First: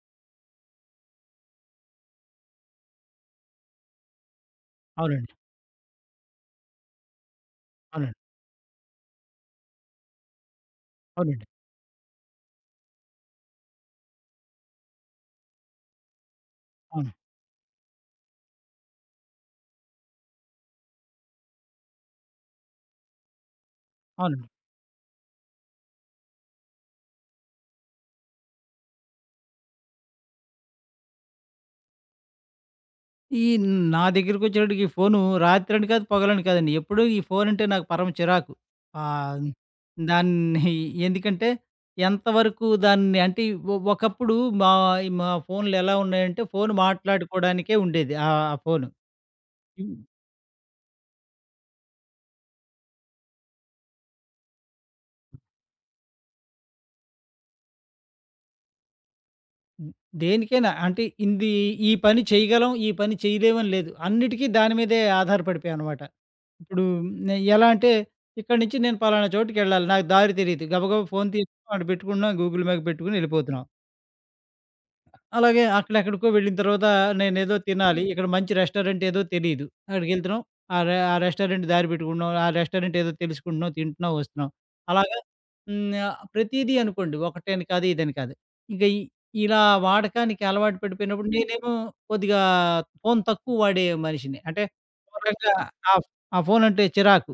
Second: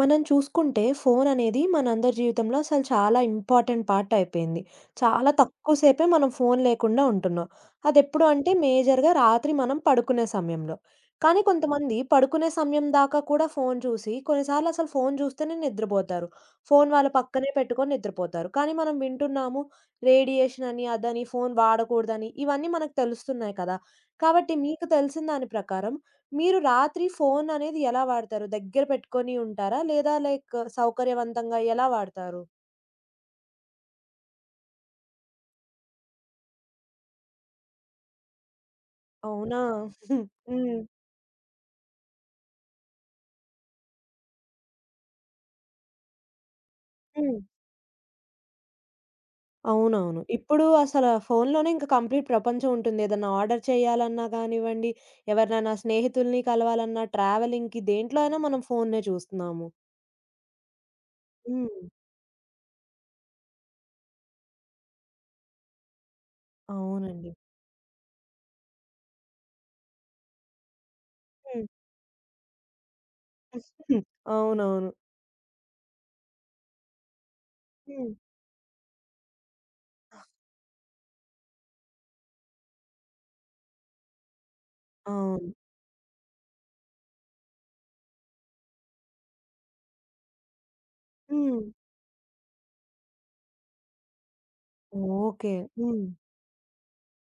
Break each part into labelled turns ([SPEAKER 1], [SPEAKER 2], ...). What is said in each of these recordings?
[SPEAKER 1] మనం చూసుకుంటే ఫోననేది మనందరి జీవితంలో అసలు చాలా ఇంపార్టెంట్ పార్ట్ అయిపోయింది. చాలా
[SPEAKER 2] అవునండి.
[SPEAKER 1] తక్కువ సేపే మనం ఫోను లేకుండా ఉంటున్నాం.
[SPEAKER 2] అవునండి.
[SPEAKER 1] అదెప్పుడు అంటే మేజర్‌గా రాత్రి మనం పడుకునే సమయంలో. కానీ
[SPEAKER 2] అవునండి.
[SPEAKER 1] కొంతమంది పడుకునే సమయం దాకా కూడా ఫోను చూసి కొన్నిసార్లు అసలు ఫోను చూస్తేనే నిద్రపోతారు. ఫోను వాళ్ళ
[SPEAKER 2] అవును.
[SPEAKER 1] పక్కనే పెట్టుకొని నిద్రపోతారు. కానీ మనం వింటున్నాము రేడియేషన్ అని, అదని, ఫోను వాడకూడదని ఇవన్నీ మనకు తెలుస్తున్నాయి కదా!
[SPEAKER 2] అవునండి.
[SPEAKER 1] కాబట్టి మీకు తెలిసిన దాని ప్రకారం మీరు రాత్రి ఫోననేది ఎలా వాడతారు? దగ్గర పెట్టుకొని ఉంటారా? లేదా లైక్ సౌకర్యవంతంగా ఎలా వాడతారు?
[SPEAKER 2] ఈ నా దగ్గరికొచ్చేటప్పటికి ఈ ఫోను రాత్రని కాదు, పగలని కాదండి. ఎప్పుడూ ఈ ఫోనంటే నాకు పరమ చిరాకు. ఆహ్,
[SPEAKER 1] అవునా? హ్మ్.
[SPEAKER 2] దాన్ని
[SPEAKER 1] హ్మ్.
[SPEAKER 2] ఎందుకంటే ఎంతవరకు దాన్ని అంటే ఒకప్పుడు మా మా ఫోన్‌లెలా ఉన్నాయంటే ఫోన్
[SPEAKER 1] హ్మ్.
[SPEAKER 2] మాట్లాడుకోవడానికే ఉండేది. ఆ ఆ ఫోను. హ్మ్.
[SPEAKER 1] అవునవును. ఇప్పుడు అసల ఫోనులోనే ఇంక కంప్లీట్ ప్రపంచం ఉంటుంది. ఏదన్నా ఆర్డర్ చేయాలన్నా గానివ్వండి, ఎవరినైనా స్నేహితుల్ని కలవాలన్నా, ట్రావెలింగ్‌కి దేంట్లో అయినా మనం ఫోన్నే చూస్తున్నాము.
[SPEAKER 2] దేనికైనా అంటే ఇంది
[SPEAKER 1] హ్మ్.
[SPEAKER 2] ఈ పని చేయగలం, ఈ పని చేయలేమని లేదు. అన్నిటికీ దాని మీదే ఆధారపడిపోయామనమాట. ఇప్పుడు
[SPEAKER 1] అవునండి.
[SPEAKER 2] నే ఎలా అంటే ఇక్కడి నుంచి నేను పలానా చోటుకెళ్ళాలి. నాకు దారి తెలీదు. గబగబా ఫోన్
[SPEAKER 1] హ్మ్.
[SPEAKER 2] తీసుకొని అటు పెట్టుకున్నాం. గూగుల్ మ్యాప్ పెట్టుకొని వెళ్ళిపోతున్నాం.
[SPEAKER 1] అవునవును.
[SPEAKER 2] అలాగే అక్కడెక్కడికో వెళ్ళిన తర్వాత నేనేదో తినాలి.
[SPEAKER 1] హ్మ్.
[SPEAKER 2] ఇక్కడ మంచి రెస్టారెంట్ ఏదో తెలీదు. అక్కడికెళ్తున్నాం. ఆ రెస్టారెంట్ దారి పెట్టుకుంటున్నాం. ఆ రెస్టారెంట్ ఏదో తెలుసుకుంటున్నాం. తింటున్నాం, వస్తున్నాం. అలాగా.
[SPEAKER 1] అవును.
[SPEAKER 2] ప్రతీదీ అనుకోండి. ఒకటని కాదు, ఇదని కాదు. ఇంక ఇ ఇలా వాడకానికి అలవాటు పడిపోయినప్పుడు
[SPEAKER 1] హ్మ్.
[SPEAKER 2] నేనేమో కొద్దిగా ఫోన్ తక్కువ వాడే మనిషిని. అంటే ఒక
[SPEAKER 1] ఓకే.
[SPEAKER 2] రకంగా ఆ
[SPEAKER 1] హ్మ్.
[SPEAKER 2] ఆ ఫోనంటే చిరాకు.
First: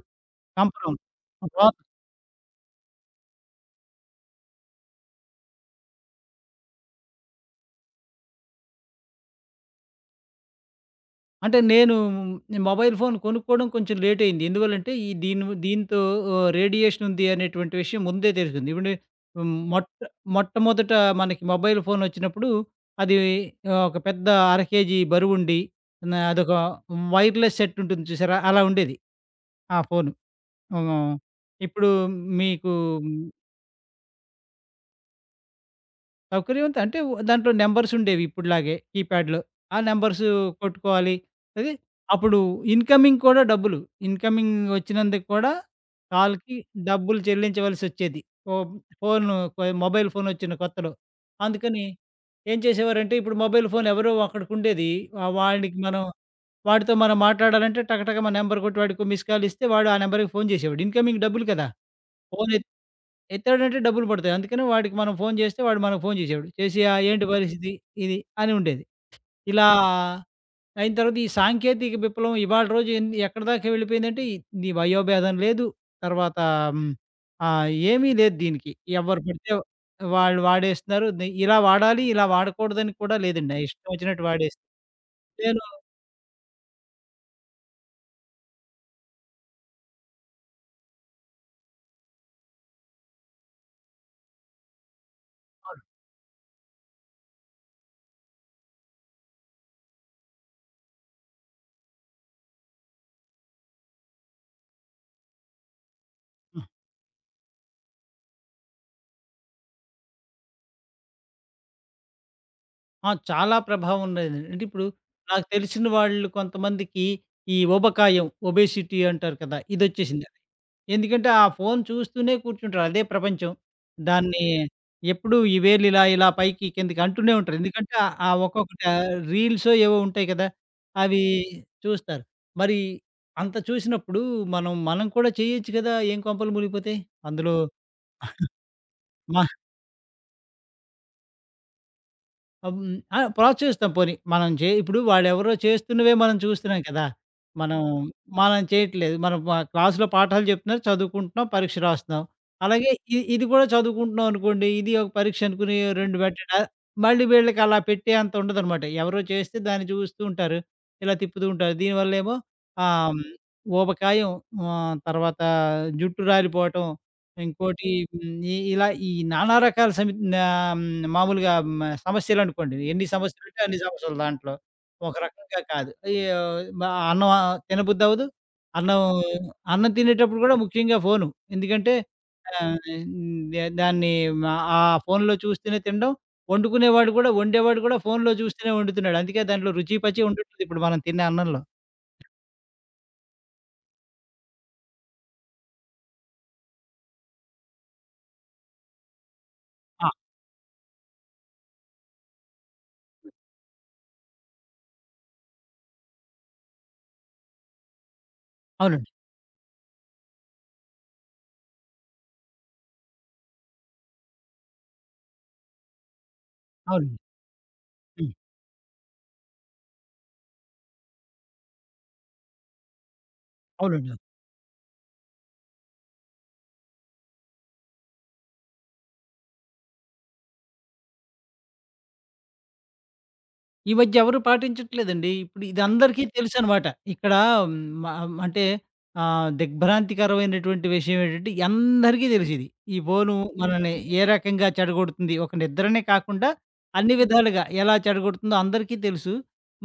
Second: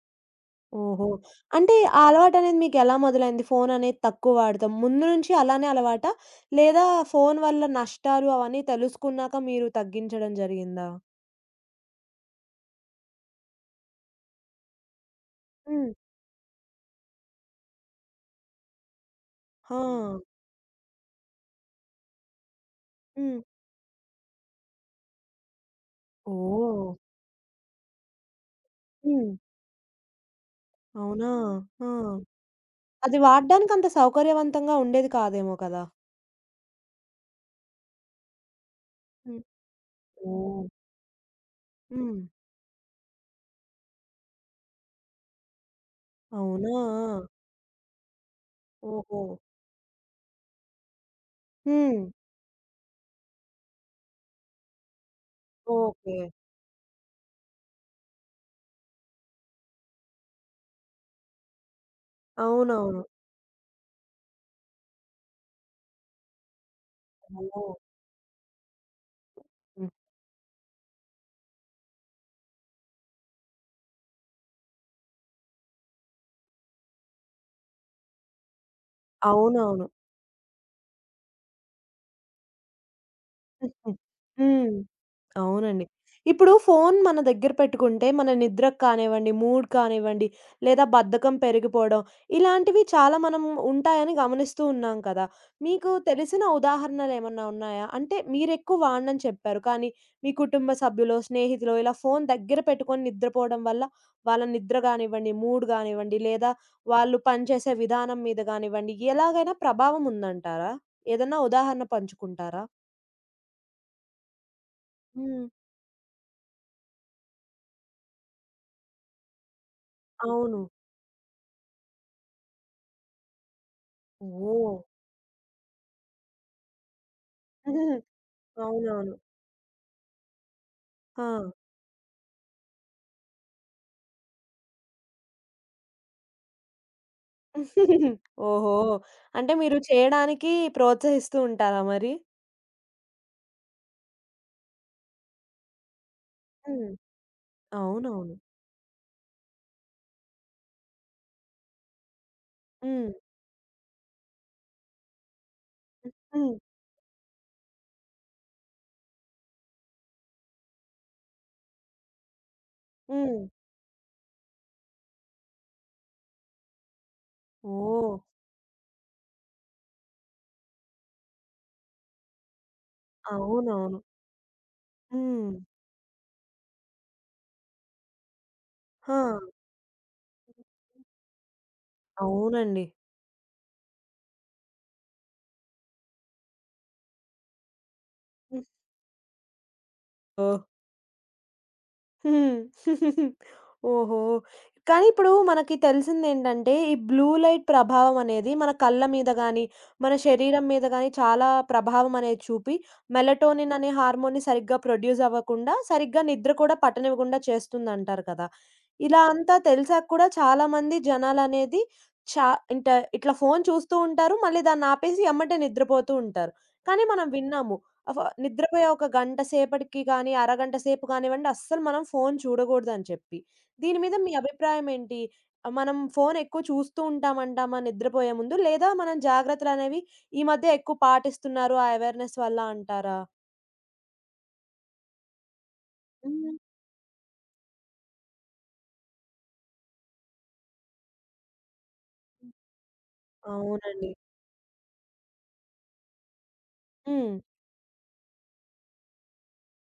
[SPEAKER 2] సంప్రమ్.
[SPEAKER 1] ఓహో!
[SPEAKER 2] తర్వాత
[SPEAKER 1] అంటే ఆ అలవాటనేది మీకెలా మొదలైంది? ఫోననేది తక్కువ వాడతాం. ముందు నుంచి అలానే అలవాటా? లేదా ఫోను వల్ల నష్టాలు అవన్నీ తెలుసుకున్నాక మీరు తగ్గించడం జరిగిందా?
[SPEAKER 2] అంటే నేను మొబైల్ ఫోన్ కొనుక్కోవడం కొంచెం లేట్ అయింది. ఎందువల్లంటే ఈ దీని
[SPEAKER 1] హ్మ్.
[SPEAKER 2] దీంతో రేడియేషన్ ఉంది అనేటువంటి విషయం ముందే తెలిసింది. ఇప్పుడు హ్మ్,
[SPEAKER 1] ఆ!
[SPEAKER 2] మొట్ట మొట్టమొదట మనకి మొబైల్ ఫోన్ వచ్చినప్పుడు అది
[SPEAKER 1] హ్మ్.
[SPEAKER 2] ఒక పెద్ద అర కేజీ బరువుండి న అదొక
[SPEAKER 1] ఓహ్!
[SPEAKER 2] వైర్‌లెస్ సెట్ ఉంటుంది చూసారా? అలా ఉండేది
[SPEAKER 1] హ్మ్.
[SPEAKER 2] ఆ ఫోను. హ్మ్.
[SPEAKER 1] అవునా? ఆ!
[SPEAKER 2] ఇప్పుడు మీకు
[SPEAKER 1] అది వాడడానికి అంత సౌకర్యవంతంగా ఉండేది కాదేమో కదా!
[SPEAKER 2] సౌకర్యవంత అంటే దాంట్లో నంబర్స్ ఉండేవి ఇప్పుడులాగే కీప్యాడ్‌లో.
[SPEAKER 1] హ్మ్.
[SPEAKER 2] ఆ నంబర్స్
[SPEAKER 1] ఓహ్!
[SPEAKER 2] కొట్టుకోవాలి. అది
[SPEAKER 1] హ్మ్.
[SPEAKER 2] అప్పుడు ఇన్‌కమింగ్ కూడా డబ్బులు. ఇన్‌కమింగ్ వచ్చినందుకు కూడా కాల్‌కి
[SPEAKER 1] అవునా?
[SPEAKER 2] డబ్బులు చెల్లించవలసొచ్చేది. ఓ
[SPEAKER 1] ఓహో!
[SPEAKER 2] ఫోను కొ మొబైల్ ఫోన్ వచ్చిన కొత్తలో. అందుకని
[SPEAKER 1] హ్మ్.
[SPEAKER 2] ఏం చేసేవారంటే ఇప్పుడు మొబైల్ ఫోన్ ఎవరో ఒకడికుండేది. ఆ వాడికి మనం
[SPEAKER 1] ఓకే.
[SPEAKER 2] వాడితో మనం మాట్లాడాలంటే టకటక మన నంబర్ కొట్టి వాడికి మిస్ కాల్ ఇస్తే వాడు ఆ నంబర్‌కి ఫోన్ చేసేవాడు. ఇన్‌కమింగ్ డబ్బులు కదా! ఫోన్
[SPEAKER 1] అవునవును.
[SPEAKER 2] ఎత్తాడంటే డబ్బులు పడతాయి. అందుకని వాడికి మనం ఫోను చేస్తే వాడు మనకు ఫోను చేసేవాడు. చేసి "ఆ! ఏంటి
[SPEAKER 1] ఓహ్!
[SPEAKER 2] పరిస్థితి?" ఇది అని ఉండేది. ఇలా
[SPEAKER 1] హ్మ్.
[SPEAKER 2] అయిన తర్వాత ఈ సాంకేతిక విప్లవం ఇవాళ రోజు ఎక్కడిదాకా వెళ్ళిపోయిందంటే ఈ ఈ వయోభేదం లేదు. తర్వాత హ్మ్, ఏమీ లేదు దీనికి. ఎవరు పడితే
[SPEAKER 1] అవునవును.
[SPEAKER 2] వాళ్ళు వాడేస్తున్నారు. ఇలా వాడాలి, ఇలా వాడకూడదని కూడా లేదండి. ఆ ఇష్టం వచ్చినట్టు వాడేస్
[SPEAKER 1] హ్మ్.
[SPEAKER 2] నేను
[SPEAKER 1] అవునండి. ఇప్పుడు ఫోను మన దగ్గర పెట్టుకుంటే, మన నిద్రకు కానివ్వండి, మూడ్ కానివ్వండి, లేదా బద్ధకం పెరిగిపోవడం, ఇలాంటివి చాలా మనం ఉంటాయని గమనిస్తూ ఉన్నాం కదా!
[SPEAKER 2] అవును.
[SPEAKER 1] మీకు తెలిసిన ఉదాహరణలేమన్నా ఉన్నాయా? అంటే మీరెక్కువ వాడనని చెప్పారు. కానీ మీ కుటుంబ సభ్యులో, స్నేహితులో ఇలా ఫోను దగ్గర పెట్టుకొని నిద్రపోవడం వల్ల వాళ్ళ నిద్ర గానివ్వండి, మూడ్ గానివ్వండి, లేదా
[SPEAKER 2] హ్మ్.
[SPEAKER 1] వాళ్ళు పనిచేసే విధానం మీద గానివ్వండి, ఎలాగైనా ప్రభావం ఉందంటారా? ఏదన్నా ఉదాహరణ పంచుకుంటారా?
[SPEAKER 2] ఆ! చాలా ప్రభావం ఉండేదండి. అంటే ఇప్పుడు
[SPEAKER 1] హ్మ్.
[SPEAKER 2] నాకు తెలిసిన వాళ్ళు కొంతమందికి ఈ ఊబకాయం, ఒబేసిటీ అంటారు కదా! ఇదొచ్చేసింది.
[SPEAKER 1] అవును.
[SPEAKER 2] ఎందుకంటే ఆ ఫోను చూస్తూనే కూర్చుంటారు. అదే ప్రపంచం. దాన్ని
[SPEAKER 1] ఓహ్!
[SPEAKER 2] ఎప్పుడూ ఈ వేలు ఇలా, ఇలా పైకి కిందకి అంటూనే ఉంటారు. ఎందుకంటే
[SPEAKER 1] హ్మ్.
[SPEAKER 2] ఆ ఒక్కొక్కటి
[SPEAKER 1] అవునవును.
[SPEAKER 2] రీల్సో ఏవో ఉంటాయి కదా! అవి
[SPEAKER 1] ఆ!
[SPEAKER 2] చూస్తారు. మరి అంత చూసినప్పుడు మనం కూడా చేయొచ్చు కదా! ఏం కొంపలు మునిగిపోతాయి. అందులో?
[SPEAKER 1] ఓహో! అంటే మీరు చేయడానికి ప్రోత్సహిస్తూ ఉంటారా మరి?
[SPEAKER 2] అబ్ హ్మ్. ఆ! ప్రోత్సహిస్తాం పోనీ. మనం చే ఇప్పుడు వాడెవరో చేస్తున్నవే మనం చూస్తున్నాం
[SPEAKER 1] హ్మ్.
[SPEAKER 2] కదా! మనం,
[SPEAKER 1] అవునవును.
[SPEAKER 2] మనం చేయట్లేదు. మనం వ క్లాస్‌లో పాఠాలు చెప్తున్నారు, చదువుకుంటున్నాం, పరీక్ష రాస్తున్నాం. అలాగే
[SPEAKER 1] హ్మ్.
[SPEAKER 2] ఇది కూడా చదువుకుంటున్నాం అనుకోండి, ఇది ఒక పరీక్ష అనుకుని 2
[SPEAKER 1] హ్మ్.
[SPEAKER 2] పెట్టడా మళ్ళీ వీళ్ళకి అలా పెట్టే అంత ఉండదనమాట. ఎవరో చేస్తే దాన్ని చూస్తూ ఉంటారు. ఇలా తిప్పుతూ ఉంటారు. దీనివల్లేమో ఆహ్, హ్మ్,
[SPEAKER 1] హ్మ్.
[SPEAKER 2] ఊబకాయం, తర్వాత జుట్టు రాలిపోవటం, ఇంకోటి.
[SPEAKER 1] ఓహ్!
[SPEAKER 2] హ్మ్. ఇ ఇలా ఈ నానా రకాల సమి ఆహ్, హ్మ్. మామూలుగా సమస్యలనుకోండి. ఎన్ని సమస్యలుంటే అన్ని
[SPEAKER 1] అవునవును.
[SPEAKER 2] సమస్యలు దాంట్లో. ఒక
[SPEAKER 1] హ్మ్.
[SPEAKER 2] రకంగా కాదు. ఈ మ అన్నం తినబుద్దవ్వదు. అన్నం
[SPEAKER 1] ఆ!
[SPEAKER 2] అన్నం తినేటప్పుడు కూడా ముఖ్యంగా ఫోను. ఎందుకంటే ఆహ్,
[SPEAKER 1] అవునండి.
[SPEAKER 2] హ్మ్. ద దాన్ని మ ఆ ఫోనులో చూస్తూనే తినడం. వండుకునేవాడు కూడా వండేవాడు కూడా ఫోనులో చూస్తూనే వండుతున్నాడు. అందుకే దాంట్లో రుచి పచి
[SPEAKER 1] ఓహ్!
[SPEAKER 2] ఉండట్లేదు ఇప్పుడు మనం తినే అన్నంలో.
[SPEAKER 1] హ్మ్. ఓహో! కానీ ఇప్పుడు మనకి తెలిసిందేంటంటే, ఈ బ్లూ లైట్ ప్రభావం అనేది మన కళ్ళ మీద గాని, మన
[SPEAKER 2] ఆ!
[SPEAKER 1] శరీరం మీద గాని చాలా ప్రభావం అనేది చూపి, మెలటోనిన్ అనే హార్మోన్‌ని సరిగ్గా ప్రొడ్యూస్ అవ్వకుండా, సరిగ్గా నిద్ర కూడా పట్టనివ్వకుండా చేస్తుందంటారు కదా!
[SPEAKER 2] అవునండి.
[SPEAKER 1] ఇలా అంతా తెలిసాక కూడా చాలామంది జనాలనేది చా ఇంట ఇట్లా ఫోను చూస్తూ ఉంటారు. మళ్ళీ దాన్నాపేసి ఎమ్మటే నిద్రపోతూ ఉంటారు. కానీ
[SPEAKER 2] అవునండి.
[SPEAKER 1] మనం విన్నాము. అవ
[SPEAKER 2] హ్మ్.
[SPEAKER 1] నిద్రపోయే ఒక గంట సేపటికి గానీ, అరగంట సేపు గానివ్వండి, అస్సలు మనం ఫోను చూడగూడదని చెప్పి. దీని
[SPEAKER 2] అవునండి.
[SPEAKER 1] మీద మీ అభిప్రాయం ఏంటి? మనం ఫోను ఎక్కువ చూస్తూ ఉంటామంటామా నిద్రపోయే ముందు? లేదా మనం జాగ్రత్తలనేవి ఈ మధ్య ఎక్కువ పాటిస్తున్నారు ఆ అవేర్‌నెస్ వల్ల అంటారా?
[SPEAKER 2] ఈ మధ్య ఎవరు పాటించట్లేదండి. ఇప్పుడు ఇది అందరికీ
[SPEAKER 1] హ్మ్.
[SPEAKER 2] తెలుసనమాట. ఇక్కడ హ్మ్, మ అంటే ఆహ్, దిగ్భ్రాంతికరమైనటువంటి విషయం ఏంటంటే, అందరికీ తెలిసిది. ఈ ఫోను మనల్ని
[SPEAKER 1] అవునండి.
[SPEAKER 2] ఏ రకంగా చెడగొడుతుంది. ఒక నిద్రనే కాకుండా అన్ని
[SPEAKER 1] హ్మ్.
[SPEAKER 2] విధాలుగా ఎలా చెడగొడుతుందో అందరికీ తెలుసు.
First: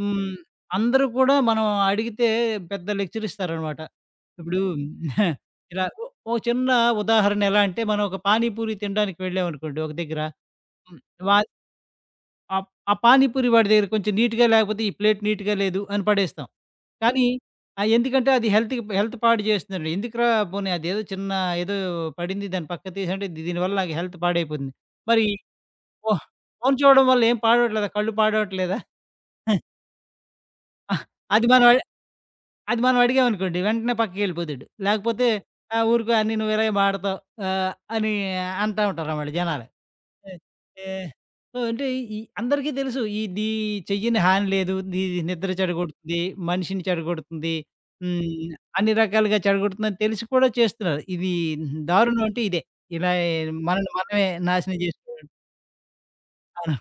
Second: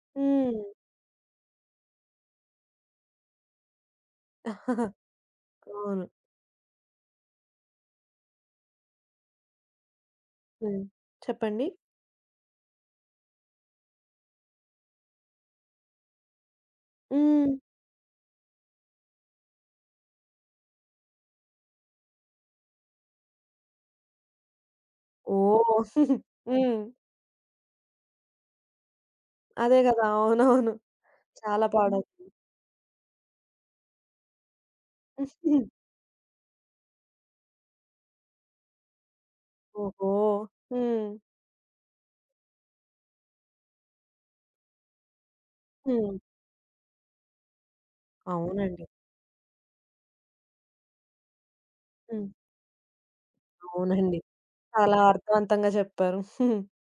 [SPEAKER 2] హ్మ్.
[SPEAKER 1] హ్మ్.
[SPEAKER 2] అందరూ కూడా మనం అడిగితే పెద్ద లెక్చర్ ఇస్తారనమాట. ఇప్పుడు ఇలా
[SPEAKER 1] అవును.
[SPEAKER 2] ఓ ఓ చిన్న ఉదాహరణ ఎలా అంటే, మనం ఒక పానీపూరి తినడానికి వెళ్ళామనుకోండి ఒక దగ్గర.
[SPEAKER 1] హ్మ్.
[SPEAKER 2] హ్మ్. వా
[SPEAKER 1] చెప్పండి.
[SPEAKER 2] ఆ ఆ పానీపూరి వాడి దగ్గర కొంచెం నీట్‌గా లేకపోతే ఈ ప్లేట్ నీట్‌గా లేదు అని పడేస్తాం. కానీ
[SPEAKER 1] హ్మ్.
[SPEAKER 2] ఎందుకంటే అది హెల్త్ పాడు చేస్తుందండి. ఎందుకురా పోనీ అదేదో చిన్న ఏదో పడింది దాన్ని పక్కకు తీసేయంటే దీనివల్ల నాకు హెల్త్ పాడైపోతుంది. మరి
[SPEAKER 1] ఓహ్!
[SPEAKER 2] ఫో ఫోను
[SPEAKER 1] హ్మ్.
[SPEAKER 2] చూడడం వల్ల ఏం పాడవట్లేదా? కళ్ళు పాడవట్లేదా?
[SPEAKER 1] అదే గదా! అవునవును.
[SPEAKER 2] ఆహ్, అది మనం
[SPEAKER 1] చాలా
[SPEAKER 2] అడి
[SPEAKER 1] పాడవుతుంది.
[SPEAKER 2] అది మనం అడిగామనుకోండి వెంటనే పక్కకెళ్ళిపోతాడు. లేకపోతే ఊరుకో అన్నీ నువ్వు ఇలాగే మాటతావు ఆహ్, అని అంటా ఉంటారన్నమాట జనాలు.
[SPEAKER 1] ఓహో!
[SPEAKER 2] ఏ ఏ
[SPEAKER 1] హ్మ్.
[SPEAKER 2] సో, అంటే ఈ అందరికీ తెలుసు. ఇది చెయ్యని హాని లేదు. ఇది నిద్ర
[SPEAKER 1] హ్మ్.
[SPEAKER 2] చెడగొడుతుంది. మనిషిని చెడగొడుతుంది. హ్మ్.
[SPEAKER 1] అవునండి.
[SPEAKER 2] అన్ని రకాలుగా చెడగొడుతుందని తెలిసి కూడా చేస్తున్నారు. ఇది దారుణం
[SPEAKER 1] హ్మ్.
[SPEAKER 2] అంటే ఇదే. ఇలా మనల్ని
[SPEAKER 1] అవునండి.
[SPEAKER 2] మనమే నాశనం
[SPEAKER 1] చాలా
[SPEAKER 2] చేసుకోవడం.
[SPEAKER 1] అర్థవంతంగా చెప్పారు.
[SPEAKER 2] అవును.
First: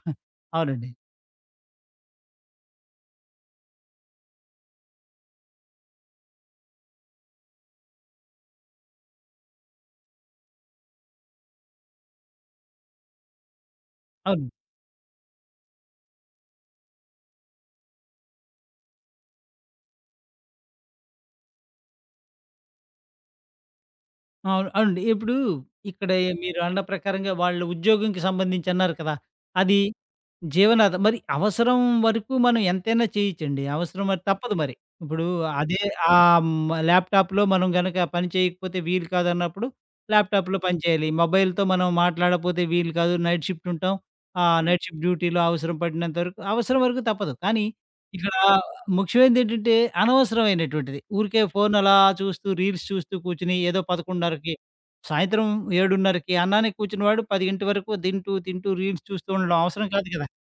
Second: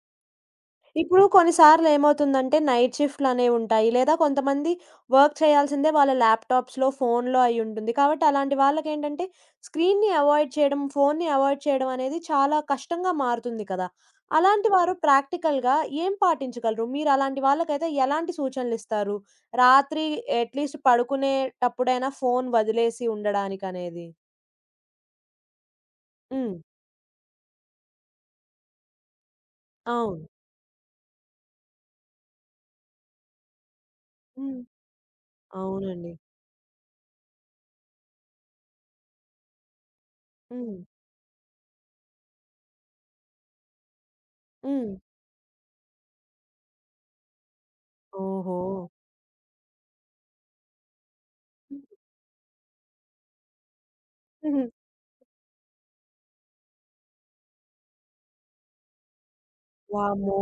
[SPEAKER 2] అవునండి.
[SPEAKER 1] ఇప్పుడు కొన్నిసార్లు ఏమవుతుందంటే నైట్ షిఫ్ట్‌లనేవుంటాయి. లేదా కొంతమంది వర్క్ చేయాల్సిందే వాళ్ళ ల్యాప్‌టాప్స్‌లో, ఫోన్‌లో అయ్యుంటుంది. కాబట్టి అలాంటి వాళ్ళకేంటంటే స్క్రీన్‌ని అవాయిడ్ చేయడం, ఫోన్‌ని అవాయిడ్ చేయడం అనేది చాలా కష్టంగా మారుతుంది కదా!
[SPEAKER 2] అవును.
[SPEAKER 1] అలాంటి వారు ప్రాక్టికల్‌గా ఏం పాటించగలరు? మీరు అలాంటి వాళ్ళకైతే ఎలాంటి సూచనలిస్తారు? రాత్రి అట్‌లీస్ట్ పడుకునేటప్పుడైనా ఫోన్ వదిలేసి ఉండడానికనేది?
[SPEAKER 2] అవును. అవునండి. ఇప్పుడు ఇక్కడ
[SPEAKER 1] హ్మ్.
[SPEAKER 2] మీరు అన్న ప్రకారంగా వాళ్ళ ఉద్యోగంకి సంబంధించి అన్నారు కదా! అది
[SPEAKER 1] అవును.
[SPEAKER 2] జీవనాధారం. మరి అవసరం వరకు మనం ఎంతైనా చేయొచ్చండి. అవసరం మరి తప్పదు
[SPEAKER 1] హ్మ్.
[SPEAKER 2] మరి. ఇప్పుడు అదే
[SPEAKER 1] అవునండి.
[SPEAKER 2] ఆహ్, హ్మ్, ల్యాప్‌టాప్‌లో మనం గనక పని చేయకపోతే వీలు కాదన్నప్పుడు ల్యాప్‌టాప్‌లో
[SPEAKER 1] హ్మ్.
[SPEAKER 2] పని చేయాలి. మొబైల్‌తో మనం మాట్లాడకపోతే వీలు కాదు. నైట్ షిఫ్ట్ ఉంటాం. ఆ నైట్
[SPEAKER 1] హ్మ్.
[SPEAKER 2] షిఫ్ట్ డ్యూటీలో అవసరం పడినంత వరకు అవసరం వరకు తప్పదు. కానీ ఇక్కడ
[SPEAKER 1] ఓహో!
[SPEAKER 2] ముఖ్యమైనది ఏంటంటే, అనవసరమైనటువంటిది. ఊరికే ఫోన్ అలా చూస్తూ, రీల్స్ చూస్తూ కూర్చొని ఏదో 11:30కి,
[SPEAKER 1] హుహు.
[SPEAKER 2] సాయంత్రం 7:30కి అన్నానికి కూర్చున్నవాడు 10:00 వరకు తింటూ, తింటూ రీల్స్ చూస్తూ ఉండడం అవసరం కాదు కదా!
[SPEAKER 1] వామ్మో!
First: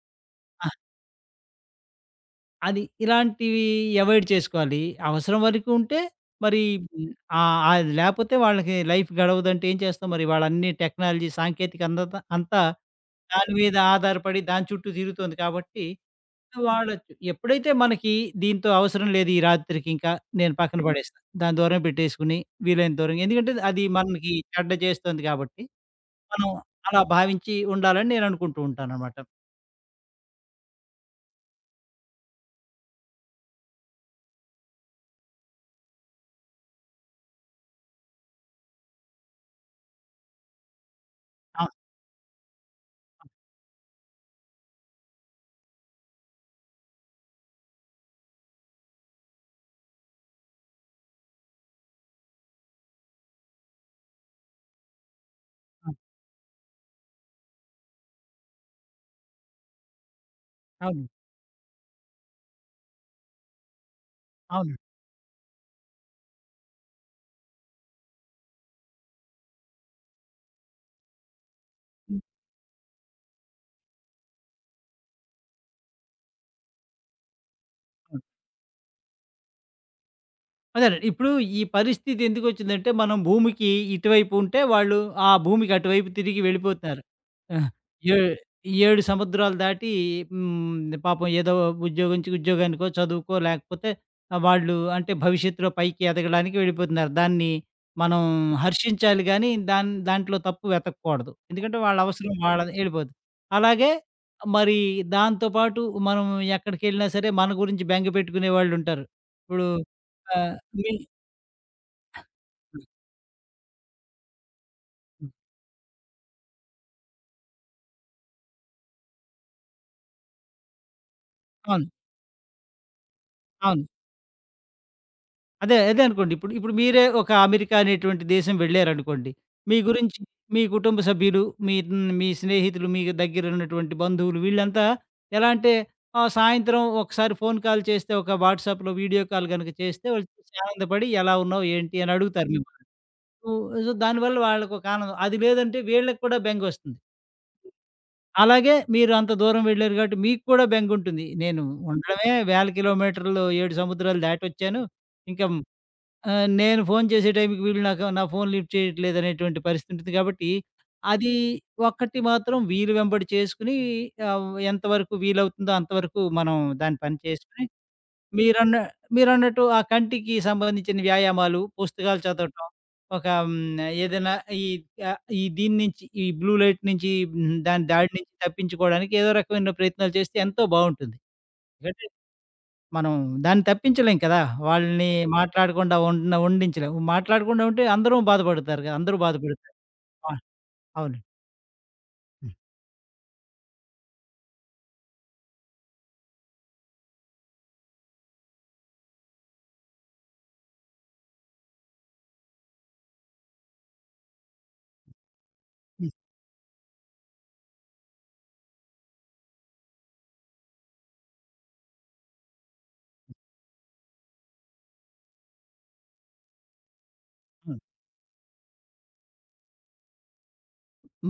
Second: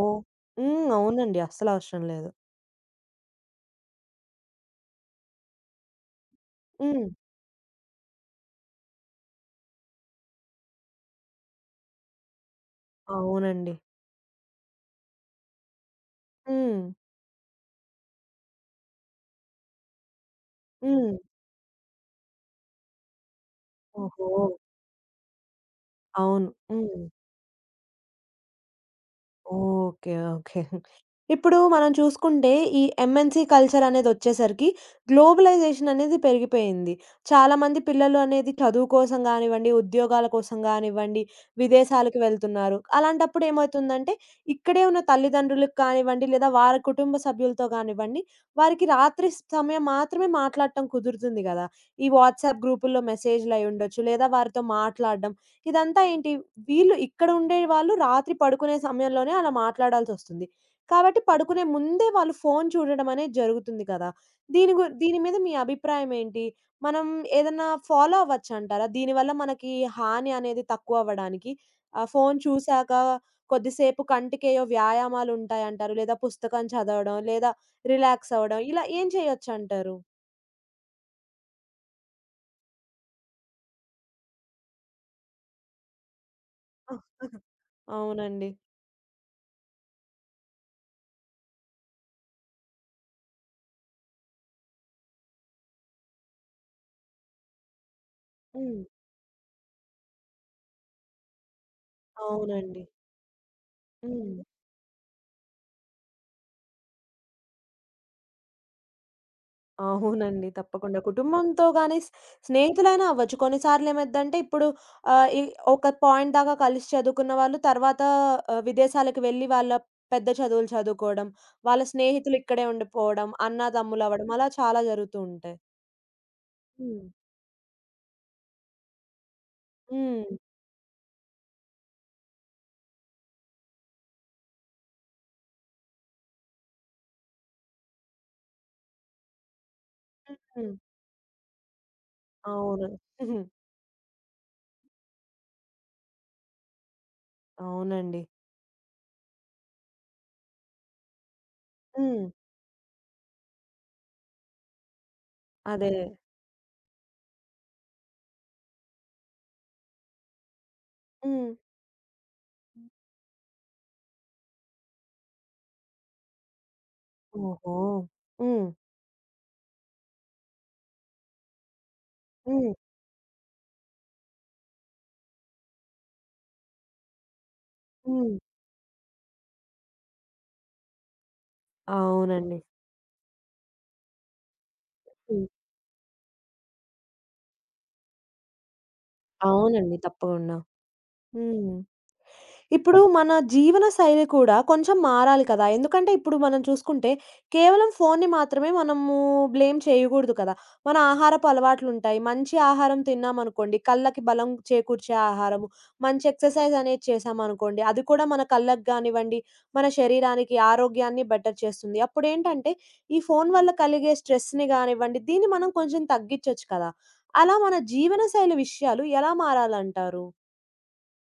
[SPEAKER 2] ఆ!
[SPEAKER 1] హ్మ్. అవునండి. అస్సలవసరం లేదు.
[SPEAKER 2] ఇలాంటివి అవాయిడ్ చేసుకోవాలి. అవసరం వరకు ఉంటే మరి
[SPEAKER 1] హ్మ్.
[SPEAKER 2] హ్మ్, అది లేపోతే వాళ్ళకి లైఫ్ గడవదంటే ఏం చేస్తాం మరి? వాళ్ళన్నీ టెక్నాలజీ, సాంకేతిక అందత అంతా దాని
[SPEAKER 1] అవునండి.
[SPEAKER 2] మీద ఆధారపడి దాని చుట్టూ తిరుగుతుంది కాబట్టి
[SPEAKER 1] హ్మ్.
[SPEAKER 2] వాడొచ్చు. ఎప్పుడైతే మనకి దీంతో అవసరం లేదు ఈ రాత్రికి ఇంకా నేను పక్కన
[SPEAKER 1] హ్మ్.
[SPEAKER 2] పడేస్తా. దాన్ని దూరం పెట్టేసుకొని వీలైనంత దూరంగా ఎందుకంటే అది మనకి
[SPEAKER 1] ఓహో!
[SPEAKER 2] చెడ్డ చేస్తుంది కాబట్టి మనం
[SPEAKER 1] అవును. హ్మ్.
[SPEAKER 2] అలా భావించి ఉండాలని నేను అనుకుంటూ ఉంటాననమాట.
[SPEAKER 1] ఓకే. ఓకే. ఇప్పుడు మనం చూసుకుంటే ఈ ఎంఎన్‌సి కల్చర్ అనేదొచ్చేసరికి గ్లోబలైజేషన్ అనేది పెరిగిపోయింది. చాలామంది పిల్లలు అనేది చదువు కోసం గానివ్వండి, ఉద్యోగాల కోసం గానివ్వండి,
[SPEAKER 2] అవును.
[SPEAKER 1] విదేశాలకు వెళ్తున్నారు. అలాంటప్పుడు ఏమవుతుందంటే, ఇక్కడే ఉన్న తల్లిదండ్రులకు కానివ్వండి, లేదా వారి కుటుంబ సభ్యులతో కానివ్వండి, వారికి రాత్రి సమయం మాత్రమే మాట్లాడటం కుదురుతుంది గదా! ఈ వాట్సాప్ గ్రూపుల్లో మెసేజ్‌లయ్యుండొచ్చు, లేదా వారితో మాట్లాడడం.
[SPEAKER 2] అవును.
[SPEAKER 1] ఇదంతా ఏంటి? వీళ్ళు ఇక్కడ ఉండేవాళ్ళు రాత్రి పడుకునే సమయంలోనే అలా మాట్లాడాల్సొస్తుంది.
[SPEAKER 2] అవును.
[SPEAKER 1] కాబట్టి పడుకునే ముందే వాళ్ళు ఫోను చూడడం అనేది జరుగుతుంది కదా!
[SPEAKER 2] అవును.
[SPEAKER 1] దీని మీద మీ అభిప్రాయం ఏంటి? మనం ఏదన్నా ఫాలో అవ్వచ్చంటారా? దీనివల్ల మనకి హాని అనేది తక్కువవ్వడానికి
[SPEAKER 2] హ్మ్.
[SPEAKER 1] ఫోను చూసాక కొద్దిసేపు కంటికేయో వ్యాయామాలుంటాయంటారు. లేదా పుస్తకం చదవడం, లేదా
[SPEAKER 2] అవును.
[SPEAKER 1] రిలాక్స్ అవ్వడం ఇలా ఏం చేయొచ్చంటారు?
[SPEAKER 2] అదేనండి. ఇప్పుడు ఈ పరిస్థితి ఎందుకొచ్చిందంటే, మనం భూమికి ఇటువైపు ఉంటే, వాళ్ళు ఆ భూమికి అటువైపు తిరిగి వెళ్ళిపోతున్నారు. ఆ! ఏ
[SPEAKER 1] అవునండి.
[SPEAKER 2] 7 సముద్రాలు దాటి. పాపం ఏదో ఉద్యోగం నుంచి ఉద్యోగానికో, చదువుకో, లేకపోతే వాళ్ళు అంటే భవిష్యత్తులో పైకి ఎదగడానికి వెళ్ళిపోతున్నారు. దాన్ని మనం
[SPEAKER 1] హ్మ్.
[SPEAKER 2] హర్షించాలి గానీ, దాంట్లో తప్పు వెతకూడదు. ఎందుకంటే, వాళ్ళ అవసరం వాళ్ళది
[SPEAKER 1] అవునండి.
[SPEAKER 2] వెళ్ళిపోద్ది. అలాగే
[SPEAKER 1] హ్మ్.
[SPEAKER 2] మరి దాంతో పాటు మనం ఎక్కడికెళ్ళినా సరే, మన గురించి బెంగ పెట్టుకునే వాళ్ళుంటారు. ఇప్పుడు
[SPEAKER 1] అవునండి.
[SPEAKER 2] ఆహ్, మీ
[SPEAKER 1] తప్పకుండా. కుటుంబంతో గాని స్నేహితులైనా అవ్వచ్చు. కొన్నిసార్లు ఏమైద్దంటే ఇప్పుడు ఈ ఒక పాయింట్ దాకా కలిసి చదువుకున్న వాళ్ళు తర్వాత విదేశాలకు వెళ్లి వాళ్ళ పెద్ద చదువులు చదువుకోవడం, వాళ్ళ
[SPEAKER 2] అవును.
[SPEAKER 1] స్నేహితులు ఇక్కడే ఉండిపోవడం,
[SPEAKER 2] అవును.
[SPEAKER 1] అన్నాదమ్ములవ్వడం అలా చాలా జరుగుతూ ఉంటాయి.
[SPEAKER 2] అదే, అదే అనుకోండి. ఇప్పుడు మీరే
[SPEAKER 1] హ్మ్.
[SPEAKER 2] ఒక అమెరికా అనేటువంటి దేశం వెళ్లారనుకోండి. మీ గురించి
[SPEAKER 1] హ్మ్.
[SPEAKER 2] మీ కుటుంబ సభ్యులు, మీ స్నేహితులు, మీకు దగ్గర ఉన్నటువంటి బంధువులు వీళ్ళంతా ఎలా అంటే సాయంత్రం ఒకసారి ఫోన్ కాల్ చేస్తే ఒక వాట్సాప్‌లో వీడియో కాల్ గనుక చేస్తే వాళ్ళు చూసి
[SPEAKER 1] హ్మ్.
[SPEAKER 2] ఆనందపడి ఎలా ఉన్నావు? ఏంటి? అని అడుగుతారు మిమ్మల్ని.
[SPEAKER 1] అవును. ఉహుం,
[SPEAKER 2] సో, సో, దానివల్ల వాళ్ళకొక ఆనందం. అది లేదంటే వీళ్ళకి కూడా బెంగొస్తుంది.
[SPEAKER 1] అవునండి.
[SPEAKER 2] అలాగే మీరు అంత దూరం వెళ్లారు కాబట్టి మీకు కూడా బెంగుంటుంది. నేను
[SPEAKER 1] హ్మ్.
[SPEAKER 2] ఉండడమే వేల కిలోమీటర్లు 7 సముద్రాలు దాటొచ్చాను. ఇంకా
[SPEAKER 1] అదే.
[SPEAKER 2] నేను ఫోను చేసే టైంకి వీళ్ళు నాకు నా ఫోను లిఫ్ట్ చేయట్లేదనేటువంటి పరిస్థితి ఉంటుంది కాబట్టి, అది
[SPEAKER 1] హ్మ్.
[SPEAKER 2] ఒక్కటి మాత్రం వీలు వెంబడి చేసుకొని ఎంతవరకు వీలవుతుందో అంతవరకు మనం దాని పని చేసుకొని
[SPEAKER 1] ఓహో! హ్మ్.
[SPEAKER 2] మీరన్న మీరన్నట్టు ఆ కంటికి సంబంధించిన వ్యాయామాలు, పుస్తకాలు చదవటం,
[SPEAKER 1] హ్మ్.
[SPEAKER 2] ఒక ఏదైనా ఈ ఈ దీని నుంచి ఈ బ్లూ లైట్ నుంచి, దాని దాడి నుంచి
[SPEAKER 1] హ్మ్.
[SPEAKER 2] తప్పించుకోవడానికి ఏదో రకమైన ప్రయత్నాలు చేస్తే ఎంతో బావుంటుంది. ఎందుకంటే
[SPEAKER 1] అవునండి.
[SPEAKER 2] మనం దాన్ని తప్పించలేం కదా! వాళ్ళని
[SPEAKER 1] హ్మ్.
[SPEAKER 2] మాట్లాడకుండా ఉండించలేం. మాట్లాడకుండా ఉంటే అందరం బాధపడతారు కదా! అందరూ బాధపడతారు.
[SPEAKER 1] అవునండి.
[SPEAKER 2] ఆ!
[SPEAKER 1] తప్పకుండా.
[SPEAKER 2] అవునండి.
[SPEAKER 1] హ్మ్.
[SPEAKER 2] హ్మ్.
[SPEAKER 1] ఇప్పుడు మన జీవన శైలి కూడా కొంచెం మారాలి కదా! ఎందుకంటే ఇప్పుడు మనం చూసుకుంటే కేవలం ఫోన్‌ని మాత్రమే మనము బ్లేమ్ చేయగూడదు కదా! మన ఆహారపు అలవాట్లుంటాయి. మంచి ఆహారం తిన్నామనుకోండి, కళ్ళకి బలం చేకూర్చే ఆహారము,
[SPEAKER 2] హ్మ్.
[SPEAKER 1] మంచి ఎక్సర్సైజ్ అనేది చేశామనుకోండి, అది కూడా మన కళ్ళకి గానివ్వండి, మన శరీరానికి ఆరోగ్యాన్ని బెటర్ చేస్తుంది. అప్పుడేంటంటే ఈ ఫోను వల్ల కలిగే స్ట్రెస్‌ని గానివ్వండి, దీన్ని మనం కొంచెం తగ్గిచ్చొచ్చు కదా! అలా మన
[SPEAKER 2] హ్మ్.
[SPEAKER 1] జీవనశైలి విషయాలు ఎలా మారాలంటారు?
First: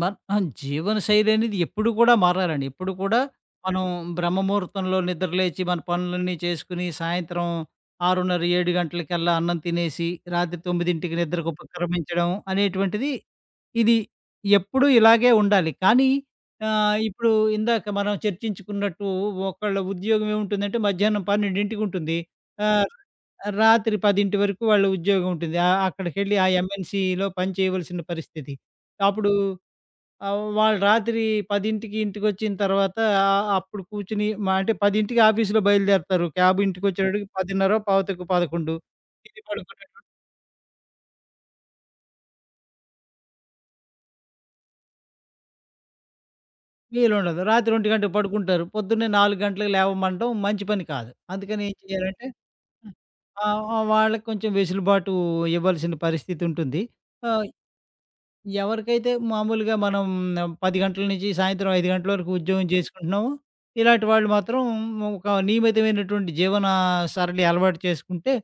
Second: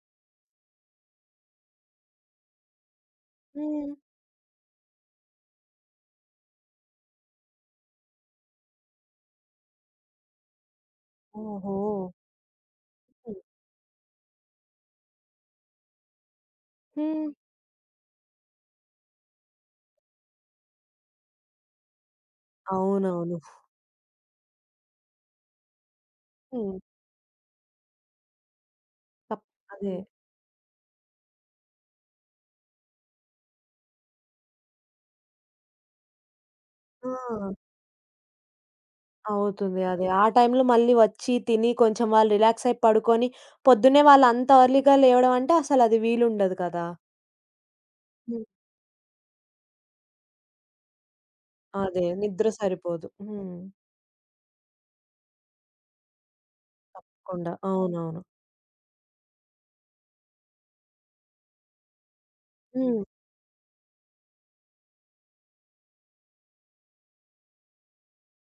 [SPEAKER 2] ఆ! జీవనశైలి అనేది ఎప్పుడు కూడా మారాలండి. ఎప్పుడు కూడా మనం
[SPEAKER 1] హ్మ్.
[SPEAKER 2] బ్రహ్మముహూర్తంలో నిద్రలేచి, మన పనులన్నీ చేసుకుని, సాయంత్రం 6:30, 7 గంటలకల్లా అన్నం తినేసి, రాత్రి 9కి నిద్రకు
[SPEAKER 1] ఓహో!
[SPEAKER 2] ఉపక్రమించడం అనేటువంటిది, ఇది ఎప్పుడూ ఇలాగే ఉండాలి. కానీ
[SPEAKER 1] హ్మ్.
[SPEAKER 2] ఇప్పుడు ఇందాక మనం చర్చించుకున్నట్టు ఒకళ్ళ ఉద్యోగం ఏముంటుందంటే మధ్యాహ్నం 12కి ఉంటుంది. ఆహ్,
[SPEAKER 1] అవునవును.
[SPEAKER 2] రాత్రి 10 వరకు వాళ్ళ ఉద్యోగం ఉంటుంది. అక్కడికెళ్ళి ఆ
[SPEAKER 1] హ్మ్.
[SPEAKER 2] ఎంఎన్‌సిలో పని చేయవలసిన పరిస్థితి. అప్పుడు
[SPEAKER 1] తప్ అదే.
[SPEAKER 2] ఆ! వాళ్ళు రాత్రి 10కి ఇంటికొచ్చిన తర్వాత అప్పుడు కూర్చొని అంటే 10కి ఆఫీస్‌లో బయలుదేరతారు. క్యాబ్
[SPEAKER 1] హ్మ్.
[SPEAKER 2] ఇంటికొచ్చేటప్పటికి
[SPEAKER 1] ఆ!
[SPEAKER 2] 10:30, 11:30 తిని
[SPEAKER 1] అవుతుంది. అదే.
[SPEAKER 2] పడుకునేటప్పటికి
[SPEAKER 1] ఆ టైంలో మళ్ళీ వచ్చి తిని కొంచెం వాళ్ళు రిలాక్స్ అయ్యి పడుకొని, పొద్దున్నే వాళ్ళు అంత ఎర్లీ‌గా లేవడం అంటే అసలది వీలుండదు కదా!
[SPEAKER 2] వీలుండదు. రాత్రి 1 గంటకి
[SPEAKER 1] హ్మ్.
[SPEAKER 2] పడుకుంటారు. పొద్దున్నే 4 గంటలకు లేవమంటం మంచి పని కాదు. అందుకని ఏం
[SPEAKER 1] అదే.
[SPEAKER 2] చేయాలంటే
[SPEAKER 1] నిద్ర సరిపోదు.
[SPEAKER 2] ఆ!
[SPEAKER 1] హ్మ్.
[SPEAKER 2] ఆ! వాళ్ళకి కొంచెం వెసులుబాటు ఇవ్వాల్సిన పరిస్థితుంటుంది. ఆహ్
[SPEAKER 1] కుండా. అవునవును.
[SPEAKER 2] ఎవరికైతే మామూలుగా మనం 10 గంటల నుంచి సాయంత్రం 5 గంటల వరకు ఉద్యోగం
[SPEAKER 1] హ్మ్.
[SPEAKER 2] చేసుకుంటున్నామో, ఇలాంటి వాళ్ళు మాత్రం ఒక నియమితమైనటువంటి జీవన సరళి అలవాటు చేసుకుంటే,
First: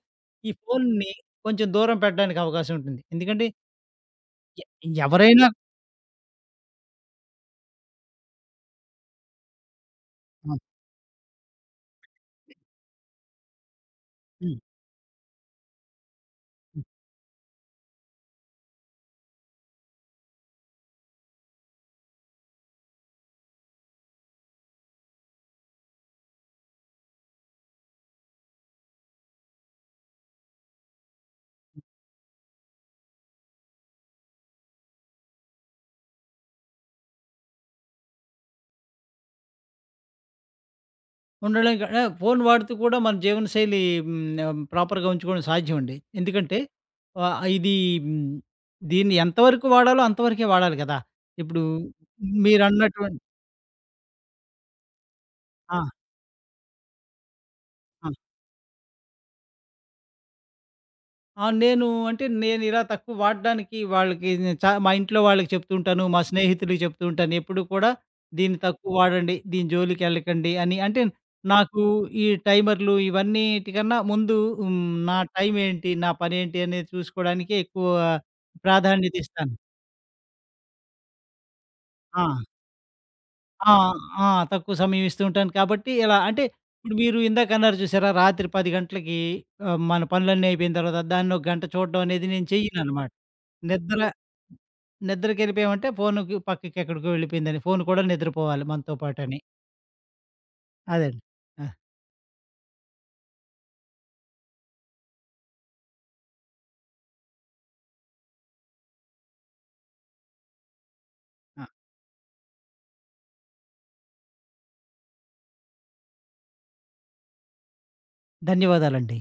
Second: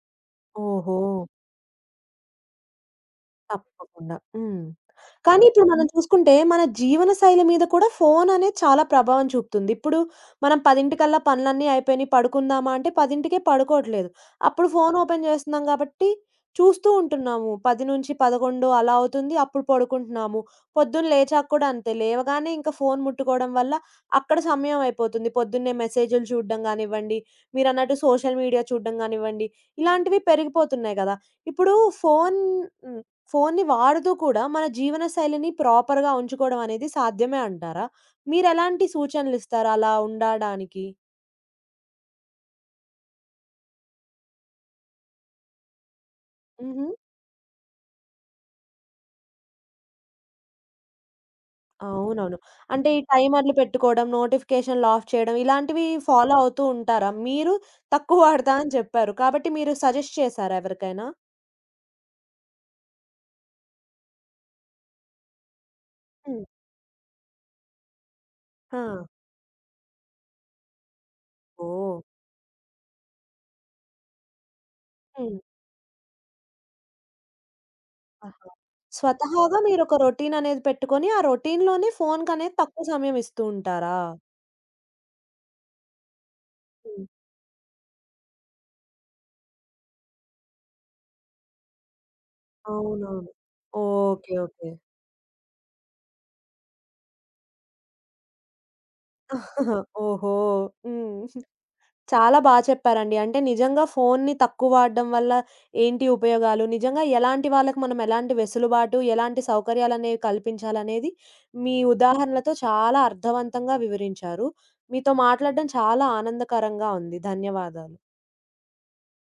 [SPEAKER 2] ఈ
[SPEAKER 1] ఓహో!
[SPEAKER 2] ఫోన్‌ని కొంచెం దూరం పెట్టడానికి అవకాశం ఉంటుంది. ఎందుకంటే
[SPEAKER 1] తప్పకుండా. హ్మ్.
[SPEAKER 2] ఎ
[SPEAKER 1] కానీ
[SPEAKER 2] ఎవరైనా
[SPEAKER 1] ఇప్పుడు మనం చూసుకుంటే మన జీవన శైలి మీద కూడా ఫోను అనేది చాలా ప్రభావం చూపుతుంది. ఇప్పుడు
[SPEAKER 2] ఆ!
[SPEAKER 1] మనం 10:00కల్లా పనులన్నీ అయిపోయినియి పడుకుందామా అంటే 10:00కే పడుకోవట్లేదు.
[SPEAKER 2] హ్మ్.
[SPEAKER 1] అప్పుడు ఫోను ఓపెన్ చేస్తున్నాం కాబట్టి
[SPEAKER 2] హ్మ్.
[SPEAKER 1] చూస్తూ ఉంటున్నాము. 10-11 అలా అవుతుంది. అప్పుడు పడుకుంటున్నాము. పొద్దున్న లేచాక కూడా అంతే. లేవగానే ఇంకా ఫోను ముట్టుకోవడం వల్ల అక్కడ సమయం అయిపోతుంది. పొద్దున్నే మెసేజులు చూడడం గానివ్వండి, మీరన్నట్టు సోషల్ మీడియా చూడడం గానివ్వండి, ఇలాంటివి పెరిగిపోతున్నాయి కదా! ఇప్పుడు ఫోను ఫోన్‌ని వాడుతూ కూడా మన జీవన శైలిని ప్రాపర్‌గా ఉంచుకోవడం అనేది సాధ్యమే అంటారా? మీరెలాంటి సూచనలిస్తారు అలా ఉండడానికి?
[SPEAKER 2] ఉండలేం క ఆ! ఫోన్ వాడుతూ కూడా మన జీవనశైలి ప్రాపర్‌గా ఉంచుకోవడం సాధ్యమండి. ఎందుకంటే
[SPEAKER 1] హుహు.
[SPEAKER 2] ఇది హ్మ్, దీన్ని ఎంతవరకు వాడాలో అంతవరకే వాడాలి కదా! ఇప్పుడు
[SPEAKER 1] అవునవును. అంటే ఈ
[SPEAKER 2] మీరన్నటువంటి
[SPEAKER 1] టైమర్లు పెట్టుకోవడం, నోటిఫికేషన్‌లు ఆఫ్ చేయడం
[SPEAKER 2] ఆ!
[SPEAKER 1] ఇలాంటివి ఫాలో అవుతూ ఉంటారా? మీరు
[SPEAKER 2] ఆ!
[SPEAKER 1] తక్కువ వాడతా అని చెప్పారు. కాబట్టి మీరు సజెస్ట్ చేసారా ఎవరికైనా?
[SPEAKER 2] ఆ! నేను ఇలా తక్కువ వాడడానికి వాళ్ళకి నేను చా మా ఇంట్లో వాళ్ళకి చెప్తూ ఉంటాను. మా
[SPEAKER 1] హ్మ్.
[SPEAKER 2] స్నేహితులకి చెప్తూ ఉంటాను. ఎప్పుడు కూడా దీన్ని
[SPEAKER 1] ఆ!
[SPEAKER 2] తక్కువ వాడండి. దీని జోలికెళ్ళకండి అని. అంటే నాకు
[SPEAKER 1] ఓహ్!
[SPEAKER 2] ఈ టైమర్‌లు ఇవన్నిటికన్నా ముందు హ్మ్. నా
[SPEAKER 1] హ్మ్.
[SPEAKER 2] టైం ఏంటి? నా పనేంటి? అనేది చూసుకోవడానికే ఎక్కువ
[SPEAKER 1] ఆహా!
[SPEAKER 2] ప్రాధాన్యత ఇస్తాను.
[SPEAKER 1] స్వతహాగా మీరొక రొటీన్ అనేది పెట్టుకొని, ఆ రొటీన్‌లోనే
[SPEAKER 2] ఆ!
[SPEAKER 1] ఫోన్‌కనేది తక్కువ సమయం ఇస్తూ
[SPEAKER 2] ఆ!
[SPEAKER 1] ఉంటారా?
[SPEAKER 2] ఆ! తక్కువ సమయం ఇస్తూ ఉంటాను కాబట్టి ఇలా అంటే ఇప్పుడు
[SPEAKER 1] హ్మ్.
[SPEAKER 2] మీరు ఇందాక అన్నారు చూసారా? రాత్రి 10 గంటలకి మన పనులన్నీ అయిపోయిన తర్వాత దాన్ని ఒక గంట చూడడం అనేది నేను చెయ్యననమాట.
[SPEAKER 1] అవునవును.
[SPEAKER 2] నిద్ర
[SPEAKER 1] ఓకే. ఓకే.
[SPEAKER 2] నిద్రకెళ్ళిపోయామంటే ఫోనుకి పక్కకి ఎక్కడికో వెళ్ళిపోయిందని. ఫోను కూడా నిద్రపోవాలి మనతో పాటని.
[SPEAKER 1] ఆహా! ఓహో!
[SPEAKER 2] అదండి.
[SPEAKER 1] హ్మ్.
[SPEAKER 2] ఆ!
[SPEAKER 1] చాలా చెప్పారండి. అంటే నిజంగా ఫోన్‌ని తక్కువ వాడడం వల్ల ఏంటి ఉపయోగాలు, నిజంగా ఎలాంటి వాళ్ళకి మనం ఎలాంటి వెసులుబాటు, ఎలాంటి సౌకర్యాలనేవి కల్పించాలనేది
[SPEAKER 2] ఆ!
[SPEAKER 1] మీ ఉదాహరణలతో చాలా అర్థవంతంగా వివరించారు. మీతో మాట్లాడడం చాలా ఆనందకరంగా ఉంది. ధన్యవాదాలు.
[SPEAKER 2] ధన్యవాదాలండి.